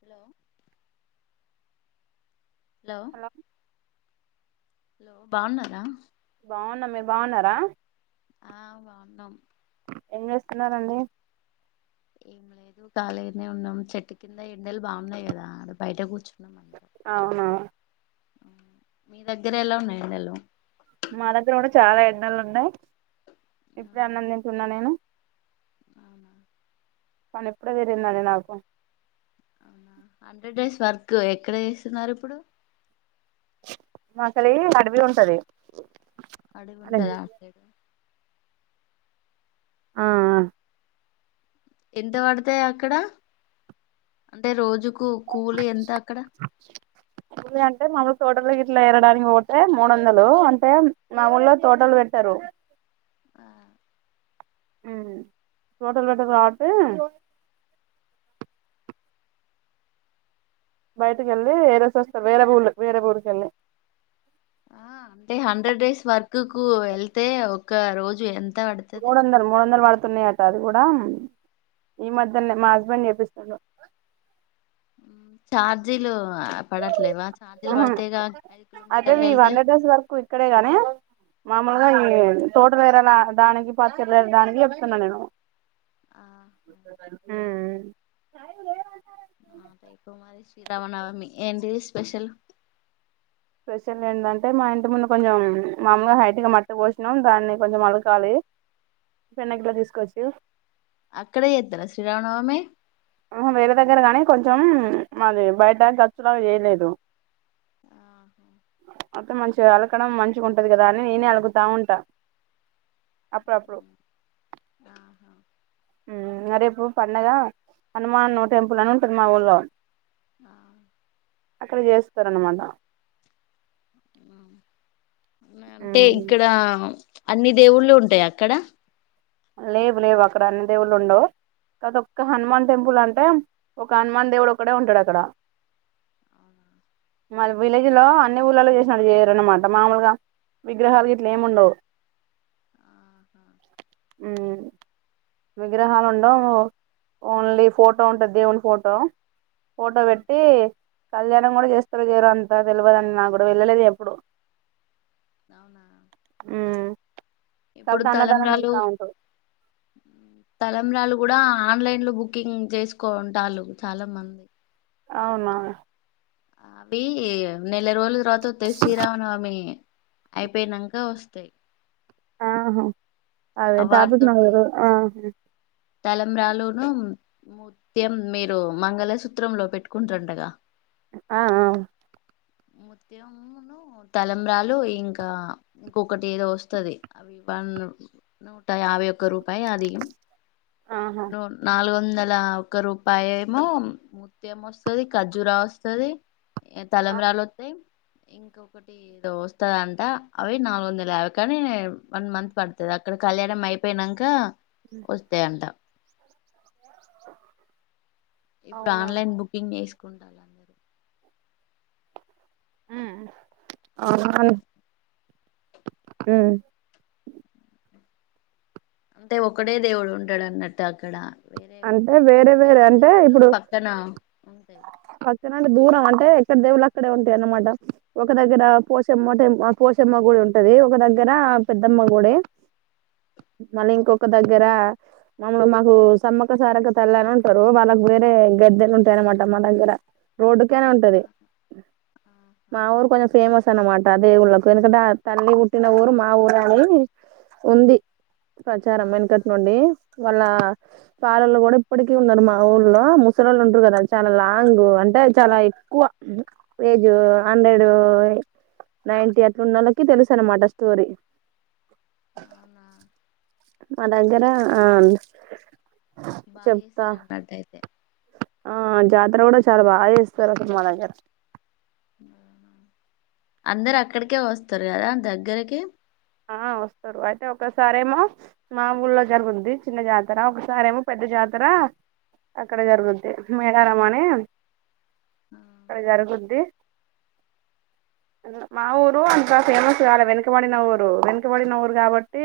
Hello hello hello బాగున్నారా బాగున్న మీరు బాగున్నారా ఆ బాగున్నాం ఏం చేస్తున్నారండి ఏం లేదు కాలీగానే ఉన్నాం చెట్టు కింద ఎండలు బాగున్నాయి కదా అ బయట కూర్చు అవున మీ దగ్గర ఎలా ఉన్నాయి ఎండలు మా దగ్గర కూడా చాలా ఎండలు ఉన్నాయి ఇప్పుడే అవునా అన్నం తింటున్న నేను అవునా పని ఇప్పుడే తీరిందండి నాకు అవునా హండ్రెడ్ డేస్ వర్క్ ఎక్కడ చేస్తున్నారు ఇప్పుడు మాకెలి అడవి ఉంటది అదే అడుగుంటాదా అటు సైడ్ ఆ ఎంత పడతాయి అక్కడ అంటే రోజు కూ కూలి ఎంత అక్కడ అంటే మాములు తోటలు గ ఇట్లా ఎరడానికి పోతే మూడు వందలు అంటే మా ఊళ్ళో తోటలు పెదుత్తరు ఆ తోటల్ వేటకు [unintelligible] బయటకి వెళ్ళి ఏరేసి వస్తా వేరే ఊరూ వేరే ఊరికి వెళ్ళి ఆ అంటే హండ్రెడ్ డేస్ వర్క్ కు వెళ్తే ఒక రోజు ఎ మూడు వందలు మూడు వందలు పడు తున్నాయట అది కూడా ఈ మధ్యనే మా హస్బెండ్ చేపిస్తుండు ఛార్జీలు పడట్లేవా ఛార్జీలు ఉహు పడితేగా ఐదు అయితే కిలోమీటర్లు మీ వెళ్తే హండ్రెడ్ డేస్ వర్క్ ఇక్కడే గానీ మామూలుగా ఈ తోట వేరే దానికి పత్తులు వేరే దానికి చెప్తున్నా నేను ఆ ఉమ్ ఆ రేపు మరి శ్రీరామనవమి ఏంటిది స్పెషల్ స్పెషల్ ఏంటంటే మా ఇంటి ముందు కొంచెం మామలుగా హైట్గా మట్టి పోసినాం దాన్ని కొంచెం అలకాలి పెండ గిట్ల తీసుకోవచ్చు అక్కడే చేస్తారా శ్రీరామనవమి వేరే దగ్గర గాని కొంచెం మాది బయట గచ్చులాగా చేయలేదు ఆ అంత మంచిగా అలకడం మంచిగా ఉంటది కదా అని నేనే అలుకుతా ఉంటా అప్పుడప్పుడు ఆహా రేపు పండుగా హనుమాన్ నూ టెంపుల్ అని ఉంటుంది మా ఊళ్లో ఆ అక్కడ చేస్తారన్నమాట అంటే ఇక్కడ అన్ని దేవుళ్ళు ఉంటాయా అక్కడ లేవు లేవు అక్కడ అన్ని దేవుళ్ళు ఉండవు ఒక్క హనుమాన్ టెంపుల్ అంటే ఒక హనుమాన్ దేవుడు ఒక్కడే ఉంటాడు అక్కడ అవునా మా విలేజ్ లో అన్ని ఊళ్ళలో చేసినట్టు చేయరున్నమాట మామూలుగా విగ్రహాలు గిట్లా ఏముండవు ఆహా విగ్రహాలు ఉండవు ఓన్లీ ఫోటో ఉంటది దేవుని ఫోటో ఫోటో పెట్టి కళ్యాణం కూడా చేస్తారో చెయ్యరో అంతా తెలువదండి నాకు కూడా వెళ్ళలేదు ఎప్పుడు అవునా ఉమ్ ఇప్పుడు తలంబ్రాలు తల కూడా ఆన్లైన్ లో బుకింగ్ చేసుకుంటాళ్లు చాలా మంది అవునా అవి నెల రోజుల తర్వాత వస్తాయి శ్రీరామనవమి అయిపోయినంక వస్తాయి ఆహా అదే తాపించు నాకు తెలవదు ఆ తలబ్రాలును ముత్యం మీరు మంగళసూత్రంలో పెట్టుకుంటారంటగా ఆఆ ముత్యమును తలబ్రాలు ఇంకా ఇంకొకటి ఏదో వస్తుది అవి యాభై ఒక్క రూపాయి అది ఆహా, నాలుగు వందల ఒక రూపాయ ఏమో ముత్యం వస్తది ఖర్జూర వస్తది ఇగా తలంబ్రాలు వస్తాయి ఇంకొకటి ఏదో వస్తదంట అవి నాలుగు వందలు యాబై కానీ వన్ మంత్ పడుతుది అక్కడ కళ్యాణం అయిపోయినంక వస్తాయి అంట ఇప్పుడు అవునా ఆన్లైన్ బుకింగ్ చేసుకుంట హుమ్ ఉమ్ అంటే ఒకడే దేవుడు ఉంటడు అన్నట్టు అక్కడ వేరే అంటే వేరే వేరే అంటే దేవుళ్ళు ఇప్పుడు పక్కన ఉంటాయి పకన అంటే దూరం అంటే అంటే ఎక్కడ దేవులు అక్కడే ఉంటాయి అనమాట ఒక దగ్గర ఆహా పోచమ్మ టెంప్ మా పోషమ్మ గుడి ఉంటది ఒక దగ్గర పెద్దమ్మ గుడి మళ్ళీ ఇంకొక దగ్గర మమ్మని మాకు సమ్మక సారక తల్లని ఉంటారు వాళ్ళకి వేరే గద్దెలు ఉంటాయనమాట మా దగ్గర రోడ్డుకేనే ఉంటది ఆహా మా ఊరు కొంచెం ఫేమస్ సే అనమాట దేవుళ్ళలకు ఎందుకంటే ఆ తల్లి పుట్టిన ఊరు మా ఊరు అని ఉంది ప్రచారం అవునా వెనుకటి నుండి వాళ్ళ పాలలు కూడా ఇప్పటికీ ఉన్నారు మా ఊళ్లో ముసరళ్ళు ఉంటారు కదా చాలా లాంగ్ అంటే చాలా ఎక్కువ ఏజ్ హండ్రెడ్ నైన్టీ అట్లు ఉన్నళ్ళకి తెలుసు అనమాట స్టోరీ అ మ దగర ఆమ్ బా చేస్తారు అన్నట్టు అయితే ఆ జాతర కూడా చాలా బాగా చేస్తారు అసలు మా దగ్గర అందరు అక్కడికే వస్తారు కదా దగ్గరకి ఆ వస్తారు అయితే ఒకసారేమో మా ఊళ్ళలో జరుగుంది చిన్న జాతర ఒకసారేమో పెద్ద జాత్ జాతర అక్కడ జరుగుద్ది మేడారమణి అక్కడ ఆహా జరుగుంది మా ఊరు అంత ఫేమస్ కాలే వెనకబడి నా ఊరు డు వెనుకబడిన ఊరు కాబట్టి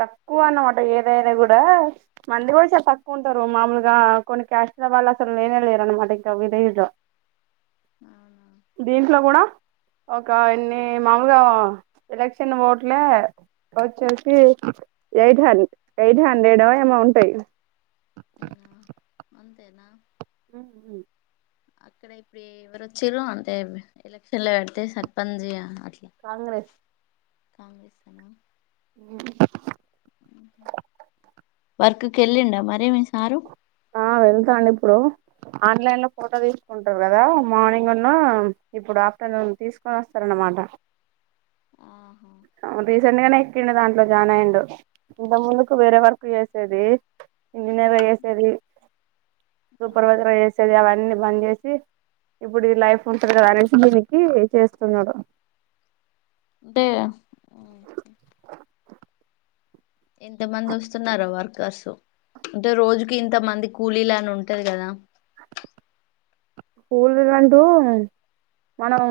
తక్కువ అన్నమాట ఏదైనా కూడా మంది కూడా చాలా తక్కువ ఉంటారు మామూలుగా కొన్ని క్యాష్ వళు అసలు లేనే లేరు మటటికి విలేజ్ అవునా దీంట్లో కూడా ఒక ఇన్ని మామూలుగా ఏక్ చిన్న ఓట్ల లే వచ్చేసి ఎయిట్ హండ ఎయిట్ హండ్రెడ్ ఏమౌంటాయి ఆ అంతేనా ఉ అక్కడ ఇప్పుడు ఎవరు వచ్చారు అంటే ఎలక్షన్ లో పెడితే సర్పంచ్ అట్లా కాంగ్రెస్ కాంగ్రెస్ నా వర్ ఇకెళ్ళిండా మరే మీ సారు ఆ వెళ్తాండు ఇప్పుడు ఆన్లైన్ లో ఫోటో తీసుకుంటారు కదా మార్నింగ్న్న ఇప్పుడు ఆఫ్టర్నూన్ తీసుకొని వస్తారన్నమా మాట ఆహా రీసెంట్ గానే ఎక్క్కండు దాంట్లో జాన్ అయిండు ఇంత ముందుకు వేరే వర్కు చేసేది ఇంజనీర్ చేేసేది సూపర్ అవునా వైజరా వేసేది అవన్నీ బంద్ చేసి ఇప్పుడు ఈ లైఫ్ ఉంటడు కదా అనేసి దీనికి చేస్తున్నాడు అంటే ఉ ఎంత మంది వస్తున్నారుో వర్కర్సు అంటే రోజుకి ఇంత మంది కూలీలు అని ఉంటది కదా పోూల్ రంట మనం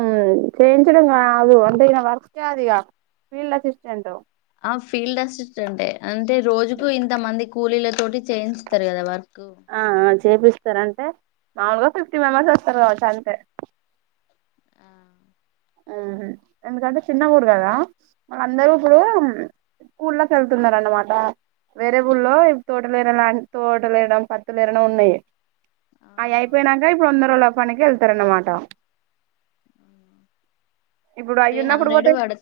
చేయించడం కాదు అంటేన వర్క్ కాదు ఇగ ఫీల్డ్ అసిస్టెంట్ ఆ ఫీల్డ్ అస్ట్ అంటే అంటే రోజుకు ఇంత మంది కూలీల తోటి చేయించుతారు కదా వర్క్ కు ఆ చేపిస్తారంటే మామూలుగా ఫిఫ్టీ మెంబర్స్ వస్తారు కావచ్చు అంతే ఆ మ్మ్ హ్ ఎందుకంటే చిన్న ఊరు కదా వాళ్ళందరూ అవును ఇప్పుడు హ్మ్ స్కూల్లో చదువుతున్నార అనమాట వేరే ఊళ్లో ఇ తోటలేరనన్ తోట లేరడం పత్తు లేరడం ఉన్నాయి అయి ఆహా అయిపోయినాక ఇప్పుడు వందరులో పనికి వెళ్తారా అన్నమాట అవునా అవి త్రీ ఉన్నప్పుడు హండ్రెడ్ పోతే పడుత్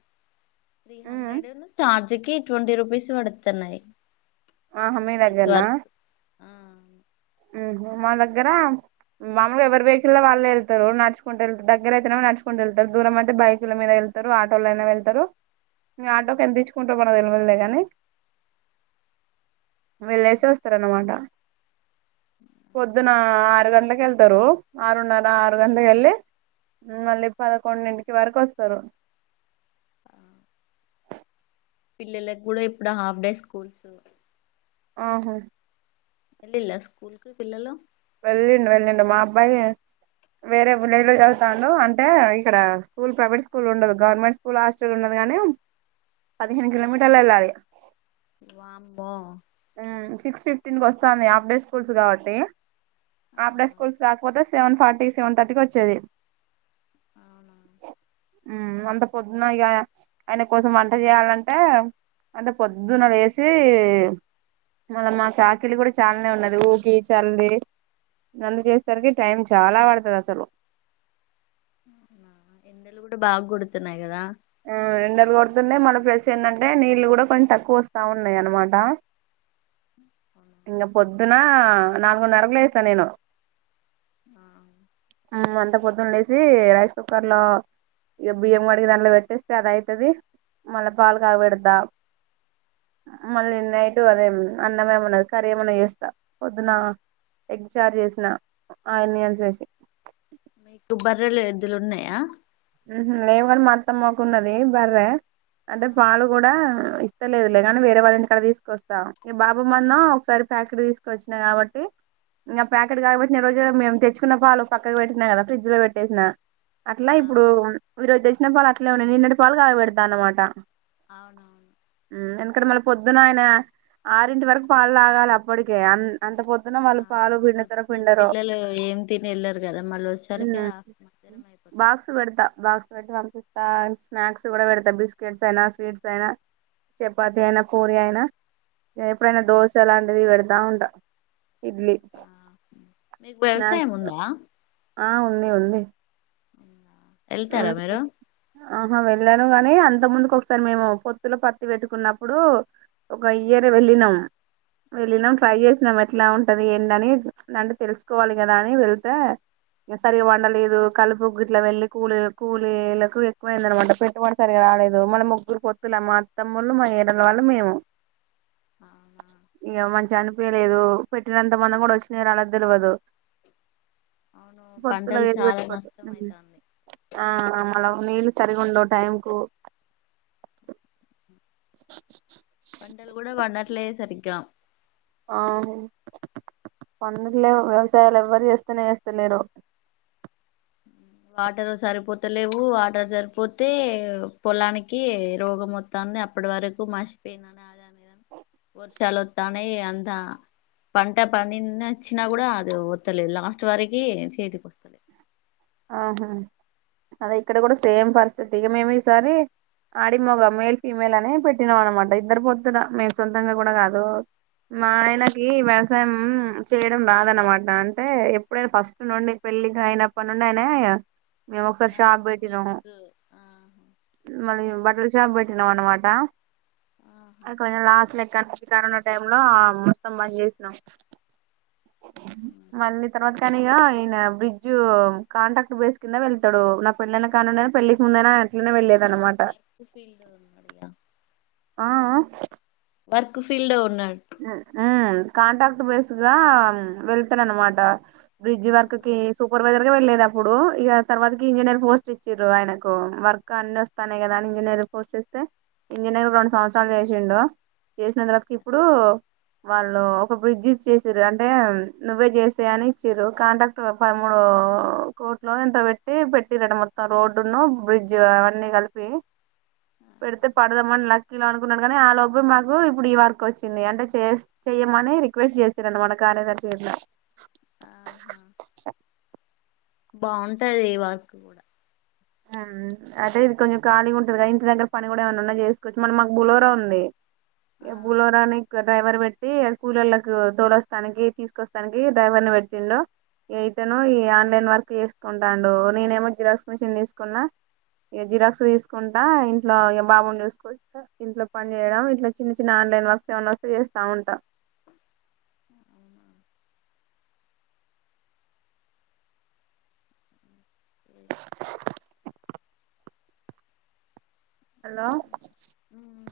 త్రీ హండ్రెడును చార్జ్కి ట్వంటీ రుపీస్ త్ పడుతున్నాయి ఆహా మీ హండ్రెడ్ డేస్ దగ్గరనా వర్క్ ఆ ఉహు మా దగ్గర మామలుగా ఎవరు వెహికల్ల్లో వాళ్ళు వెళ్తారు నడుచుకుంట వెళ్తారు. దగ్గరైతేనేమో నడుచుకుంటూ వెళ్తారు. దూరం అయితే బైకుల మీద వెళ్ త్తారు ఆటో లైన వెళ్తారు ఇంగ ఆటోకి ఎంత ఇచ్చుకుంటారో మనకు తెలువదులేగాని వెళ్ళేసి వస్తారన్నమాట పొద్దున ఆరు గంటలకి వెళ్తారు ఆరున్నర ఆరు గంటలకి వెళ్ళి మళ్ళీ పదకొండుడింటికి వరకు వస్తారు పిల్లలకి కూడా ఇప్పుడు హాఫ్ డే స్కూల్స్ ఆహ్ వెళ్ళిల్లా స్కూల్ కి పిల్లలు వెళ్ళిండు వెళ్ళిండు మా అబ్బాయి వేరే విలేజ్ లో చదువుతాండు అంటే ఇక్కడ స్కూల్ ప్రైవేట్ స్కూల్ ఉండదు, గవర్నమెంట్ స్కూల్ హాస్టల్ ఉన్నది కానేం పదిహేను కిలోమీటర్లు ఎల్లాలి వామ్మో సిక్స్ ఫిఫ్టీన్ కి వస్తాంది ఆఫ్ డే స్కూల్స్ కాబట్టి ఆఫ్ ఆ డే స్కూల్స్ కాకపోతే సెవెన్ ఫార్టీ సెవెన్ థర్టీకి వచ్చేది అవునా ఉమ్ అంత పొద్దున ఇగ ఆయన కోసం వంట చేయాలంటే అంటే పొద్దున లేసి మళ్ళ మాకి ఆకిలి కూడా చాలానే ఉన్నది ఊకి చల్లి అన్నీ చేసేసరికి టైం చాలా పడుతది అసలు అవునా ఎండలు కూడా బాగుకొడుతున్నాయి కదా ఆ ఎండలు కొడుతుండయ్ మళ్ళ ఫ్లస్ ఏందంటే నీళ్లు కూడా కొంచెం తక్కువ వస్తా ఉన్నాయి అనమాట అవునా ఇంగ పొద్దున నాలుగున్నరకు లేస్తా నేను ఉమ్ అంత పొద్దున లేసి రైస్ కుక్కర్ లో ఇగ బియ్యం కడిగి దాన్లో పెట్ తెస్తారా అయితది మళ్ళా పాల్ పాల్ కాగా పెడదా అ మళ్ళీ నైట్ అదే మ్ అన్నమే ఉన్నది. కర్రీ ఏమన్నా చేస్తా పొద్దున ఎగ్ చార్ చేస్న ఆయన్నియన్ చేసి మీకు బర్రెలు ఎద్దులు ఉన్నాయా ఉహుమ్ లేవని మా అత్తమ్మకు ఉన్నది బర్రే అంటే ఆహా పాలు కూడా ఇస్తలేదులే కానీ వేరే వాళ్ళ ఇంటికాడ తీసుకొస్తాం ఈ బాబు మొన్న ఒకసారి ప్యాకెట్ తీసుకు వచ్చినా కాబట్టి ఇంగా పాకెట్ కాగాబెట్టిన రోజే మేము తెచ్చుకున్న పాలు పక్కకు పెట్టినా కదా ఫ్రిడ్జ్ లో పెట్టేసిన అట్లా ఆ ఇప్ హ్ ఈ రోజు తెచ్చిన పాలు అట్లే ఉండనియి నిన్నటి పాలు కాగ పెడుత అన్నమాట అహ్ అవునవును హ్మ్ ఎందుకంటే మళ్ళే ప్ పొద్దున ఆయిన ఆరింటి వరకు పాలు తాగాలి అప్పటికే అన్ అంత పొద్ ఆ పొద్దున పిల్లలు ఏం తిని వెళ్ళారు కదా మళ్ళ వచ్చేసరికే ఆప్మా మ్ బాక్స్ పేడ్ డ్తా బాక్స్ పెట్టి పంపిస్తా అండ్ స్నాక్స్ కూడా పెడతా బిస్కెట్స్ అయినా, స్వీట్స్ తో అయినా చపాతి అయినా పూరి అయినా ఆ ఎప్పుడైనా దోశ లాంటిది పెడతా ఉంటా ఇడ్లీ ఆ మీకు వ్యవసాయం స్నాక్స్సు ఉందా ఆ ఉంది ఉంది ఎళ్తారా ఉంది. మీరు ఆహా వెళ్ళాను గాని అంత ముందుకు ఒకసారి మేము పొత్తులో పత్తి పెట్టుకున్నప్పుడు ఒక ఇయర్ వెళ్ళినాం ఆ వెళ్ళినాం ట్రై చేసినాం ఇట్లా ఉంటది ఏంట అని నంటే తెలుసుకోవాలి కదా అని వెళతే సరి వండలేదు కలుపు ఇట్లా వెళ్ళి కూలీల కూలీలకు ఎక్కువయిందనమాట పెట్టుబడి సరిగ రాలేదు మళ్ళి ముగ్గురి పొత్తుల మా అత్తమ్మోలు మా ఏరలు వాళ్ళు మేము అవునా ఇక మంచిగ అనిపియలేదు పెట్టినంత మన కూడా వచ్చినయో రాలేదో తెలవదు అవును పొత్తుల పంటలు ఏది చాలా పెట్టుకోవదు నష్టం అయితాంది ఊ ఆ మళ నీళ్లు సరిగ ఉండవు టైం కు [unintelligible] పంటలు కూడా పండట్లే సరిగా ఆవు పండట్లేవు వ్యవసాయాలు ఎవ్వరు చేస్తేనే చేస్తలేరు ఊ వాటరు సరిపోత లేవు వాటర్ సరిపోతే పొలానికి రోగం మొత్తాంది అని అప్పుడు వరకు మాశిపోందని అదని ఇదని వర్షాలు వతనయి ఇగ అంతా పంట పండినచ్చినా కూడా అది వత్తలేదు లాస్ట్ వరకి చేతికి వస్తది ఆహా అదే ఇక్కడ కూడా సేమ్ పరిస్థితి ఇక మేము ఈ సారి ఆడి మోగ మేల్ ఫీమేల్ అనే పెట్టినాం అనమాట ఇద్దరు పొత్తుల మేము సొంతంగా కూడా కాదు మా ఆ ఆయనకి వ్యవసాయం చేయడం రాదనమాట అంటే ఎప్పుడైనా ఫస్ట్ నుండి పెళ్ళి అయినప్పడి నుండి అయినా ఆహా వర్కు ఆ మళ్ళీ బట్టల షాప్ పెట్టినం అనమాట ఆహా అది కొంచెం లాస్ట్ లెక్కని కరోనా టైమ్ లో మొత్తం బంద్ చేసినాం ఉమ్. మళ్ళీ తర్వాత కానీ ఈయన బ్రిడ్జ్ బ్రిడ్జు కాంట్రాక్ట్ బేస్ కింద వెళ్తాడు నా పెళనా కానుండైనా పెళ్లికి ముందైనా అట్లనే వెళ్లేది వర్క్ ఫీల్డ్ లో ఉన్నడిగ ఆ ఆ వర్క్ ఫీల్డ్ లో ఊ ఊ కాంట్రాక్ట్ బేస్గా వెళ్తాడనమాట బ్రిడ్జ్ వర్క్ కి సూపర్ వైజర్ ఇగ వెళ్లేదు అప్పుడు ఇగ తర్వాత కి ఇంజనీర్ పోస్ట్ ఇచ్చిరు ఆయనకు వర్క్ అన్ని వస్తా కదా ఇంజనీర్ గ పోస్ట్ ఇస్తే ఇంజనీర్ రెండు సంవత్సరాలు చేసిండు చేసినందరకు ఇప్పుడు వాళ్ళు ఒక బ్రిడ్జ్ ఇచ్చేసిరు అంటే నువ్వే చేసెయ్ అని ఇచ్చిరు కాంట్రాక్టర్ పదమూడు ఓ కోట్లో ఎంతో పెట్టి పెట్టిరట మొత్తం రోడ్డును బ్రిడ్జ్ అవన్నీ కలిపి పెడితే పడదామని లక్కీలు అనుకున్నాడు కానీ ఆ లోపె మాకు ఇప్పుడు ఈ వర్కు వచ్చింది చింది అంటే చెస్ చెయ్యమని రిక్వెస్ట్ చేసిరనమాట కార్యదర్శి గిట్ల ఆహా బాగుంటది వర్కు కూడా ఊ అయితే ఇది కొంచెం ఖాళీ ఉంటది కదా ఇంటి దగ్గర పని కూడా ఏమన ఉన్నా చేసుకోవచ్చు మరి మాకు బులోరా ఉంది ఇగ ఆహా బులోరా నికర్ డ్రైవర్ పెట్టి కూలలకు దోలస్తానికి తీసుకొస్తానికి డ్రైవర్ ని పెట్టిండు ఈ ఇతను ఈ ఆన్లైన్ వర్క్ చేసుకుంటడు నేనేమో జిరాక్స్ మిషిన్ తీసుకున్నా ఇక జిరాక్స్ తీసుకుంటా ఇంట్లో ఇగ బాబును చూసుకో ఇంట్లో పని చేయడం ఇట్ల చిన్న చిన్న వర్క్స్ ఏమనా వస్తే చేస్తా ఉంటా [unintelligible] హలో ఉహూహ్